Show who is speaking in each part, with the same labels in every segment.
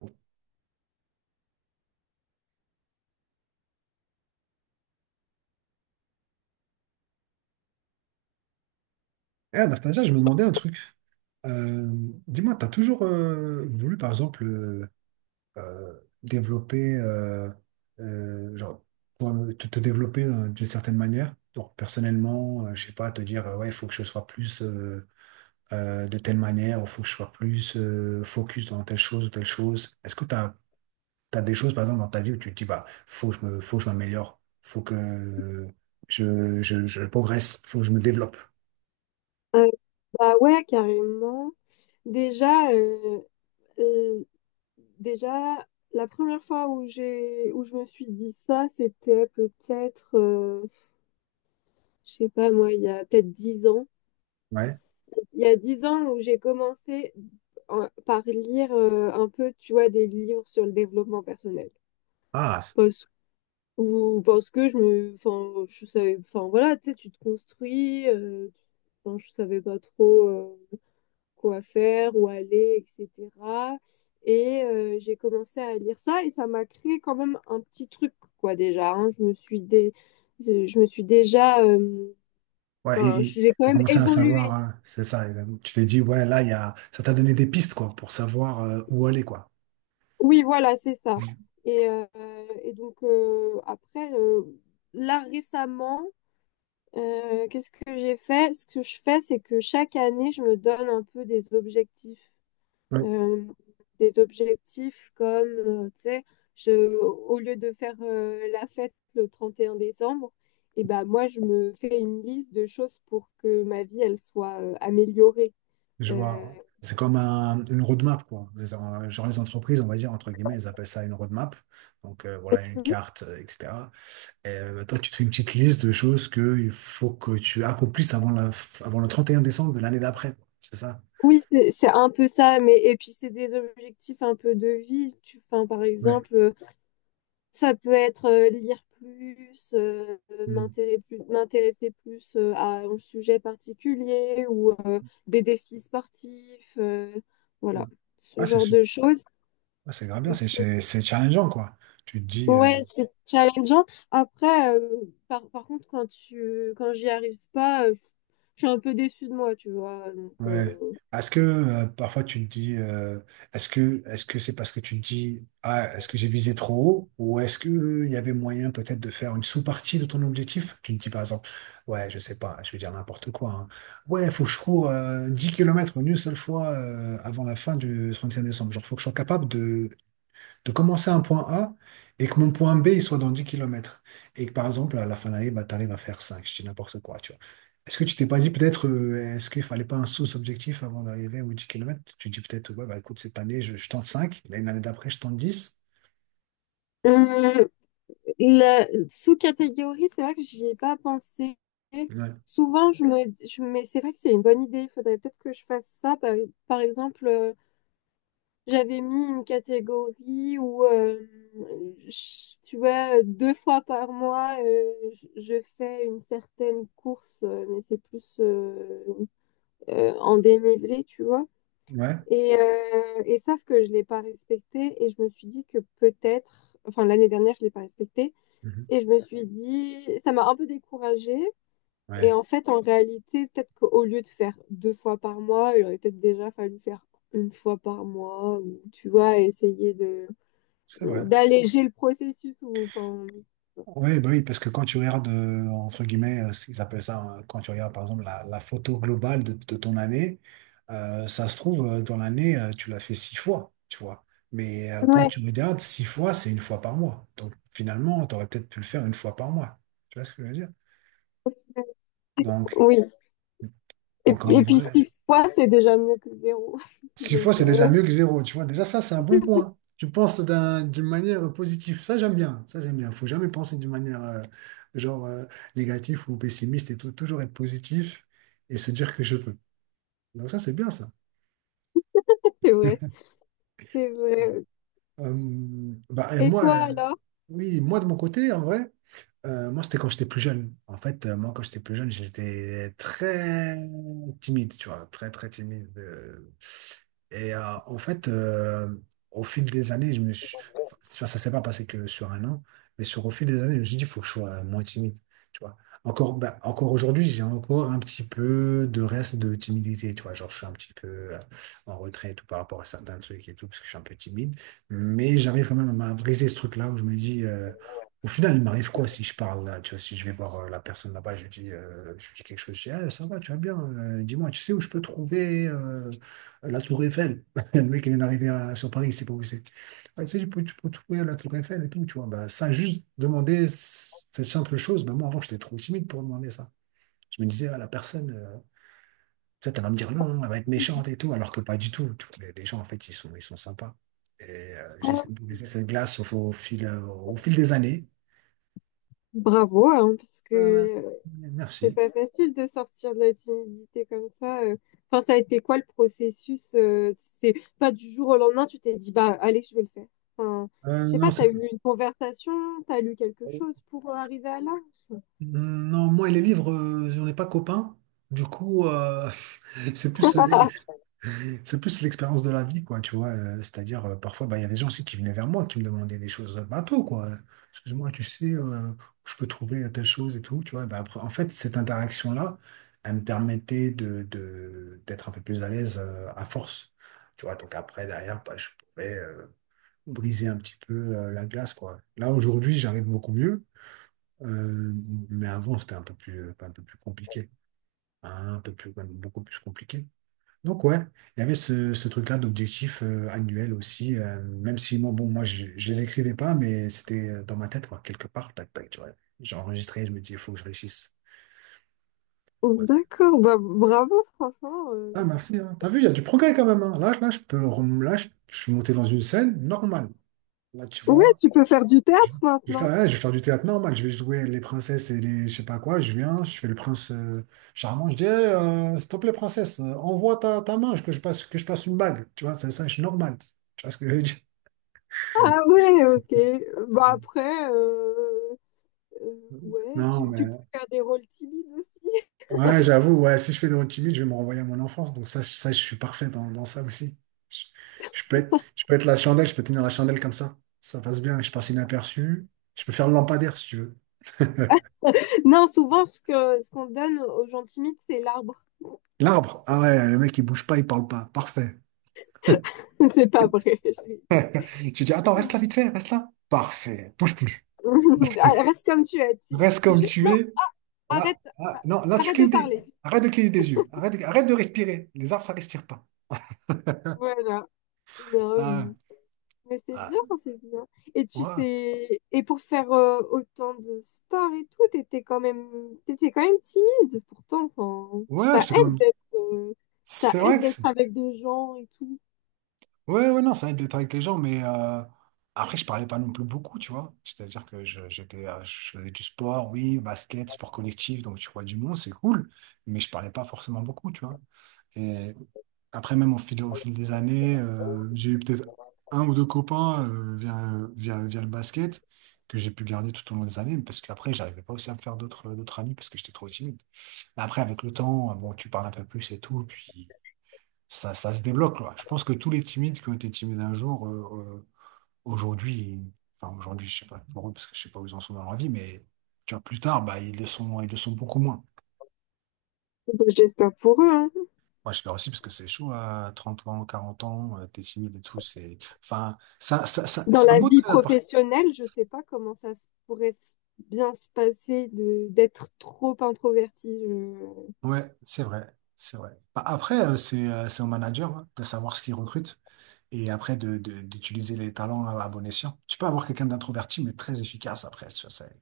Speaker 1: Eh, Anastasia, je me demandais un truc. Euh, Dis-moi, tu as toujours voulu, par exemple, développer, genre, toi, te développer d'une certaine manière, genre, personnellement, je sais pas, te dire, ouais, il faut que je sois plus de telle manière, il faut que je sois plus focus dans telle chose ou telle chose. Est-ce que tu as des choses, par exemple, dans ta vie où tu te dis, bah, faut que je m'améliore, faut que je progresse, faut que je me développe.
Speaker 2: Euh, bah ouais, carrément. Déjà, euh, déjà, la première fois où je me suis dit ça, c'était peut-être, je sais pas moi, il y a peut-être dix ans.
Speaker 1: Ouais.
Speaker 2: Il y a dix ans où j'ai commencé par lire un peu, tu vois, des livres sur le développement personnel.
Speaker 1: Ah.
Speaker 2: Parce, ou parce que enfin, je savais, enfin voilà, tu sais, tu te construis. Enfin, je savais pas trop, quoi faire, où aller, etc. Et j'ai commencé à lire ça et ça m'a créé quand même un petit truc, quoi, déjà, hein. Je me suis déjà,
Speaker 1: Ouais,
Speaker 2: enfin,
Speaker 1: et
Speaker 2: j'ai quand
Speaker 1: tu as
Speaker 2: même
Speaker 1: commencé à savoir,
Speaker 2: évolué.
Speaker 1: hein, c'est ça. Et tu t'es dit, ouais, là, il y a, ça t'a donné des pistes, quoi, pour savoir où aller, quoi.
Speaker 2: Oui, voilà, c'est ça. Et, euh, et donc, après, là, récemment, qu'est-ce que j'ai fait? Ce que je fais, c'est que chaque année, je me donne un peu des objectifs.
Speaker 1: Oui.
Speaker 2: euh, des objectifs comme, tu sais, je, au lieu de faire la fête le 31 décembre, et ben moi, je me fais une liste de choses pour que ma vie, elle soit améliorée.
Speaker 1: Je
Speaker 2: Euh,
Speaker 1: vois. C'est comme une roadmap, quoi. Genre les entreprises, on va dire, entre guillemets, elles appellent ça une roadmap. Donc, voilà, une carte, etc. Et toi, tu te fais une petite liste de choses qu'il faut que tu accomplisses avant, avant le 31 décembre de l'année d'après, quoi. C'est ça?
Speaker 2: oui, c'est un peu ça, mais et puis c'est des objectifs un peu de vie. Enfin, par
Speaker 1: Ouais.
Speaker 2: exemple, ça peut être lire plus,
Speaker 1: Mm.
Speaker 2: m'intéresser plus à un sujet particulier ou des défis sportifs,
Speaker 1: Mm.
Speaker 2: voilà, ce
Speaker 1: Ah, c'est
Speaker 2: genre
Speaker 1: su-
Speaker 2: de choses.
Speaker 1: ah, c'est grave bien, c'est
Speaker 2: euh,
Speaker 1: c'est- c'est challengeant, quoi. Tu te dis.
Speaker 2: Ouais, c'est challengeant. Après, par contre, quand j'y arrive pas, je suis un peu déçue de moi, tu vois. Donc,
Speaker 1: Ouais. Est-ce que parfois tu te dis, est-ce que c'est parce que tu te dis, ah, est-ce que j'ai visé trop haut, ou est-ce que il y avait moyen peut-être de faire une sous-partie de ton objectif? Tu te dis par exemple, ouais, je sais pas, je vais dire n'importe quoi, hein. Ouais, il faut que je cours 10 km une seule fois avant la fin du 31 décembre. Genre, faut que je sois capable de commencer à un point A et que mon point B il soit dans 10 km. Et que par exemple, à la fin de l'année, bah, tu arrives à faire cinq, je dis n'importe quoi, tu vois. Est-ce que tu t'es pas dit peut-être, est-ce qu'il fallait pas un sous-objectif avant d'arriver aux 10 km? Tu te dis peut-être, ouais, bah, écoute, cette année, je tente 5, l'année d'après, je tente dix.
Speaker 2: euh, la sous-catégorie, c'est vrai que j'y ai pas pensé.
Speaker 1: Ouais,
Speaker 2: Souvent, je me, je, mais c'est vrai que c'est une bonne idée. Il faudrait peut-être que je fasse ça. Par exemple, j'avais mis une catégorie où, tu vois, deux fois par mois, je fais une certaine course, mais c'est plus en dénivelé, tu vois.
Speaker 1: ouais.
Speaker 2: Et sauf que je l'ai pas respecté et je me suis dit que peut-être, enfin l'année dernière, je l'ai pas respecté.
Speaker 1: Mhm.
Speaker 2: Et je me suis dit, ça m'a un peu découragée. Et
Speaker 1: Ouais.
Speaker 2: en fait, en réalité, peut-être qu'au lieu de faire deux fois par mois, il aurait peut-être déjà fallu faire une fois par mois, ou tu vois, essayer de
Speaker 1: C'est vrai.
Speaker 2: d'alléger le processus. Ou, enfin,
Speaker 1: Oui, bah oui, parce que quand tu regardes, entre guillemets, ce qu'ils appellent ça, hein, quand tu regardes par exemple la photo globale de ton année, ça se trouve, dans l'année, tu l'as fait six fois, tu vois. Mais quand
Speaker 2: ouais.
Speaker 1: tu regardes, six fois, c'est une fois par mois. Donc finalement, tu aurais peut-être pu le faire une fois par mois. Tu vois ce que je veux dire? Donc,
Speaker 2: Oui. Et, puis-
Speaker 1: en
Speaker 2: et puis
Speaker 1: vrai.
Speaker 2: six fois, c'est déjà mieux que zéro.
Speaker 1: Six fois,
Speaker 2: Donc,
Speaker 1: c'est déjà mieux que zéro, tu vois. Déjà, ça, c'est un bon point. Tu penses d'une manière positive. Ça, j'aime bien. Ça, j'aime bien. Faut jamais penser d'une manière genre euh, négative ou pessimiste et tout. Toujours être positif et se dire que je peux. Donc ça, c'est bien ça.
Speaker 2: c'est vrai. C'est vrai.
Speaker 1: Bah, et
Speaker 2: Et
Speaker 1: moi,
Speaker 2: toi alors?
Speaker 1: oui, moi de mon côté, en vrai. Moi, c'était quand j'étais plus jeune. En fait, moi, quand j'étais plus jeune, j'étais très timide, tu vois, très, très timide. Et en fait, au fil des années, je me suis… enfin, ça s'est pas passé que sur un an, mais sur au fil des années, je me suis dit, il faut que je sois moins timide, tu vois. Encore, bah, encore aujourd'hui, j'ai encore un petit peu de reste de timidité, tu vois. Genre, je suis un petit peu euh, en retrait et tout par rapport à certains trucs et tout, parce que je suis un peu timide. Mais j'arrive quand même à briser ce truc-là où je me dis… au final, il m'arrive quoi si je parle, là, tu vois, si je vais voir la personne là-bas, je lui dis, quelque chose, je dis, ah, ça va, tu vas bien, dis-moi, tu sais où je peux trouver la Tour Eiffel? Le mec, il vient d'arriver sur Paris, il sait pas où c'est. Ah, tu sais, tu peux trouver la Tour Eiffel et tout, tu vois. Bah, ça, juste demander cette simple chose, bah, moi, avant, j'étais trop timide pour demander ça. Je me disais, ah, la personne, peut-être elle va me dire non, elle va être méchante et tout, alors que pas du tout. Tu vois, les gens, en fait, ils sont sympas. Et j'ai
Speaker 2: Alors,
Speaker 1: laissé cette glace au fil des années.
Speaker 2: bravo, hein, puisque
Speaker 1: Euh,
Speaker 2: c'est
Speaker 1: Merci.
Speaker 2: pas facile de sortir de la timidité comme ça. Enfin, ça a été quoi le processus? C'est pas du jour au lendemain, tu t'es dit, bah, allez, je vais le faire. Enfin,
Speaker 1: Euh,
Speaker 2: je sais
Speaker 1: non,
Speaker 2: pas, t'as
Speaker 1: c'est-
Speaker 2: eu une conversation, t'as lu quelque chose pour arriver à là?
Speaker 1: non, moi et les livres, j'en ai pas copain. Du coup, c'est plus, euh, c'est plus l'expérience de la vie, quoi, tu vois. C'est-à-dire, parfois, bah, il y a des gens aussi qui venaient vers moi, qui me demandaient des choses bateau, quoi. Excuse-moi, tu sais, je peux trouver telle chose et tout, tu vois. Bah, après, en fait, cette interaction-là, elle me permettait d'être un peu plus à l'aise, à force. Tu vois, donc après, derrière, bah, je pouvais briser un petit peu la glace, quoi. Là, aujourd'hui, j'arrive beaucoup mieux, euh, mais avant, c'était un peu plus compliqué, hein, un peu plus, même beaucoup plus compliqué. Donc, ouais, il y avait ce, ce truc-là d'objectif annuel aussi, même si, moi, bon, moi, je les écrivais pas, mais c'était dans ma tête, quoi, quelque part, tac, tac, tu vois. J'ai enregistré, je me dis, il faut que je réussisse.
Speaker 2: Oh,
Speaker 1: Voilà,
Speaker 2: d'accord, bah, bravo, franchement.
Speaker 1: ah, merci, hein. T'as vu, il y a du progrès quand même, hein. Là, là, là, je suis monté dans une scène normale. Là, tu
Speaker 2: Ouais,
Speaker 1: vois,
Speaker 2: tu peux faire du
Speaker 1: Je
Speaker 2: théâtre
Speaker 1: je vais faire,
Speaker 2: maintenant.
Speaker 1: ouais, je vais faire du théâtre normal, je vais jouer les princesses et les je sais pas quoi, je viens, je fais le prince charmant, je dis Eh, s'il te plaît princesse, envoie ta main que je passe une bague, tu vois, ça je suis normal. Tu vois ce que je veux dire?
Speaker 2: Ah ouais, ok. Bah après, euh, ouais,
Speaker 1: Non,
Speaker 2: tu
Speaker 1: mais
Speaker 2: peux faire des rôles timides aussi.
Speaker 1: ouais, j'avoue, ouais, si je fais de votre timide, je vais me renvoyer à mon enfance. Donc ça, ça je suis parfait dans, dans ça aussi. Je, je peux être la chandelle, je peux tenir la chandelle comme ça. Ça passe bien, je passe inaperçu. Je peux faire le lampadaire si tu veux.
Speaker 2: Non, souvent, ce qu'on donne aux gens timides, c'est l'arbre.
Speaker 1: L'arbre, ah ouais, le mec il bouge pas, il parle pas. Parfait.
Speaker 2: C'est pas vrai, je rigole.
Speaker 1: Je dis, attends, reste là vite fait, reste là. Parfait, bouge plus.
Speaker 2: Ah, reste comme tu es.
Speaker 1: Reste comme
Speaker 2: Juste,
Speaker 1: tu
Speaker 2: non,
Speaker 1: es. Voilà.
Speaker 2: arrête,
Speaker 1: Ah, non, là, tu
Speaker 2: de
Speaker 1: clignes des…
Speaker 2: parler.
Speaker 1: Arrête de cligner des yeux. Arrête de respirer. Les arbres, ça respire pas.
Speaker 2: Voilà. Non,
Speaker 1: Ah.
Speaker 2: mais c'est
Speaker 1: Ah,
Speaker 2: bien, c'est bien. Et tu
Speaker 1: ouais.
Speaker 2: t'es, et pour faire autant de sport et tout, t'étais quand même timide. Pourtant, enfin,
Speaker 1: Ouais, c'est quand même…
Speaker 2: ça
Speaker 1: C'est vrai
Speaker 2: aide
Speaker 1: que…
Speaker 2: d'être avec des gens et tout.
Speaker 1: Ouais, ouais, non, ça aide d'être avec les gens, mais après, je parlais pas non plus beaucoup, tu vois. C'est-à-dire que je faisais du sport, oui, basket, sport collectif, donc tu vois du monde, c'est cool, mais je parlais pas forcément beaucoup, tu vois. Et après, même au fil des années, j'ai eu peut-être un ou deux copains via le basket que j'ai pu garder tout au long des années, parce qu'après, j'arrivais pas aussi à me faire d'autres amis parce que j'étais trop timide. Mais après, avec le temps, bon, tu parles un peu plus et tout, puis ça se débloque, quoi. Je pense que tous les timides qui ont été timides un jour, aujourd'hui, enfin aujourd'hui, je sais pas pour eux, parce que je sais pas où ils en sont dans leur vie, mais tu vois, plus tard, bah, ils le sont beaucoup moins.
Speaker 2: Bah, j'espère pour eux, hein.
Speaker 1: Moi, j'espère aussi, parce que c'est chaud à 30 ans, 40 ans, t'es timide et tout, c'est, enfin,
Speaker 2: Dans
Speaker 1: c'est un
Speaker 2: la
Speaker 1: beau
Speaker 2: vie
Speaker 1: trait d'appart.
Speaker 2: professionnelle, je sais pas comment pourrait bien se passer de d'être trop introvertie.
Speaker 1: Ouais, c'est vrai, c'est vrai. Bah, après, c'est au manager, hein, de savoir ce qu'il recrute. Et après, d'utiliser les talents à bon escient. Tu peux avoir quelqu'un d'introverti, mais très efficace après.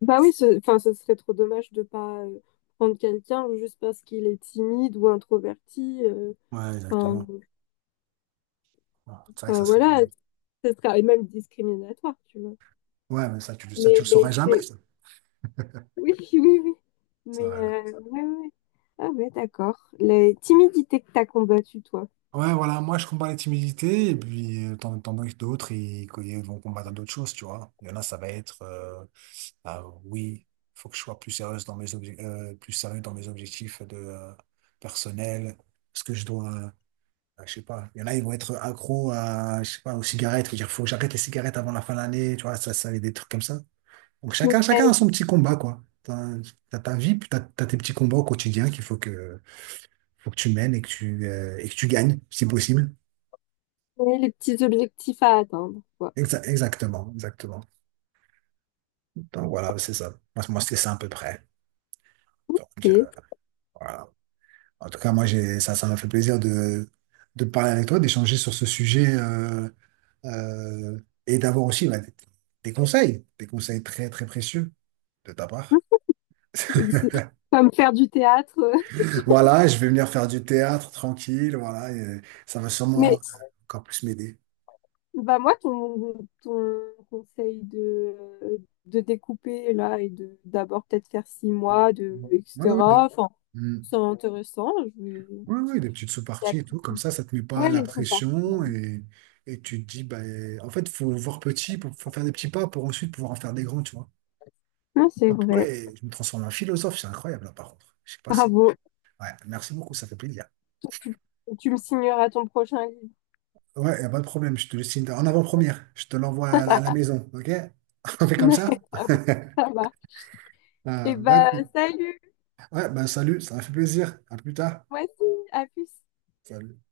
Speaker 2: Bah oui, enfin, ce serait trop dommage de pas prendre quelqu'un juste parce qu'il est timide ou introverti.
Speaker 1: Ouais,
Speaker 2: Enfin,
Speaker 1: exactement. Ah, c'est vrai que ça
Speaker 2: enfin,
Speaker 1: serait
Speaker 2: voilà,
Speaker 1: bon.
Speaker 2: ce serait même discriminatoire, tu vois.
Speaker 1: Ouais, mais ça, ça, tu le
Speaker 2: Mais
Speaker 1: saurais jamais,
Speaker 2: c'est
Speaker 1: ça.
Speaker 2: oui, oui, oui.
Speaker 1: Ça,
Speaker 2: Mais,
Speaker 1: euh,
Speaker 2: ouais, ouais, ouais. Ah, ouais, d'accord. La timidité que t'as combattue, toi.
Speaker 1: Ouais, voilà, moi, je combats les timidités, et puis, t'en as d'autres, ils vont combattre d'autres choses, tu vois. Il y en a, ça va être, ah, oui, faut que je sois plus sérieuse dans mes obje- plus sérieux dans mes objectifs personnels, parce que je sais pas, il y en a, ils vont être accros à, je sais pas, aux cigarettes, faut dire, faut que j'arrête les cigarettes avant la fin de l'année, tu vois, ça, des trucs comme ça. Donc chacun, chacun
Speaker 2: Ouais,
Speaker 1: a son petit combat, quoi. T'as ta vie, puis t'as tes petits combats au quotidien faut que tu mènes et que tu gagnes, si possible.
Speaker 2: ouais, les petits objectifs à atteindre, quoi.
Speaker 1: Exactement, exactement. Donc voilà, c'est ça. Moi, c'est ça à peu près. Donc
Speaker 2: Ok.
Speaker 1: voilà. En tout cas, moi, j'ai, ça m'a fait plaisir de parler avec toi, d'échanger sur ce sujet euh, et d'avoir aussi bah, des conseils très, très précieux de ta part.
Speaker 2: C'est comme faire du théâtre.
Speaker 1: Voilà, je vais venir faire du théâtre tranquille, voilà, et ça va sûrement
Speaker 2: Mais
Speaker 1: encore plus m'aider.
Speaker 2: bah moi, ton conseil de découper là et de d'abord peut-être faire six mois, de,
Speaker 1: Oui, oui, des
Speaker 2: etc. Enfin,
Speaker 1: Mm.
Speaker 2: c'est intéressant. Je
Speaker 1: Ouais, ouais, des petites sous-parties
Speaker 2: vais...
Speaker 1: et tout, comme ça te met pas
Speaker 2: Ouais,
Speaker 1: la
Speaker 2: les sous pas.
Speaker 1: pression, et tu te dis, bah, en fait, faut voir petit, faut faire des petits pas pour ensuite pouvoir en faire des grands, tu vois.
Speaker 2: Non, c'est
Speaker 1: Ah,
Speaker 2: vrai.
Speaker 1: purée, je me transforme en philosophe, c'est incroyable là, par contre. Je sais pas si.
Speaker 2: Bravo.
Speaker 1: Ouais, merci beaucoup, ça fait plaisir.
Speaker 2: Tu, tu me signeras ton prochain livre.
Speaker 1: Ouais, y a pas de problème, je te le signe en avant-première, je te l'envoie à la maison, ok? On fait comme ça?
Speaker 2: Ça va.
Speaker 1: Ah,
Speaker 2: Et
Speaker 1: bah,
Speaker 2: bah,
Speaker 1: écoute.
Speaker 2: salut.
Speaker 1: Ouais, ben salut, ça m'a fait plaisir. À plus tard.
Speaker 2: Moi aussi. À plus.
Speaker 1: Salut.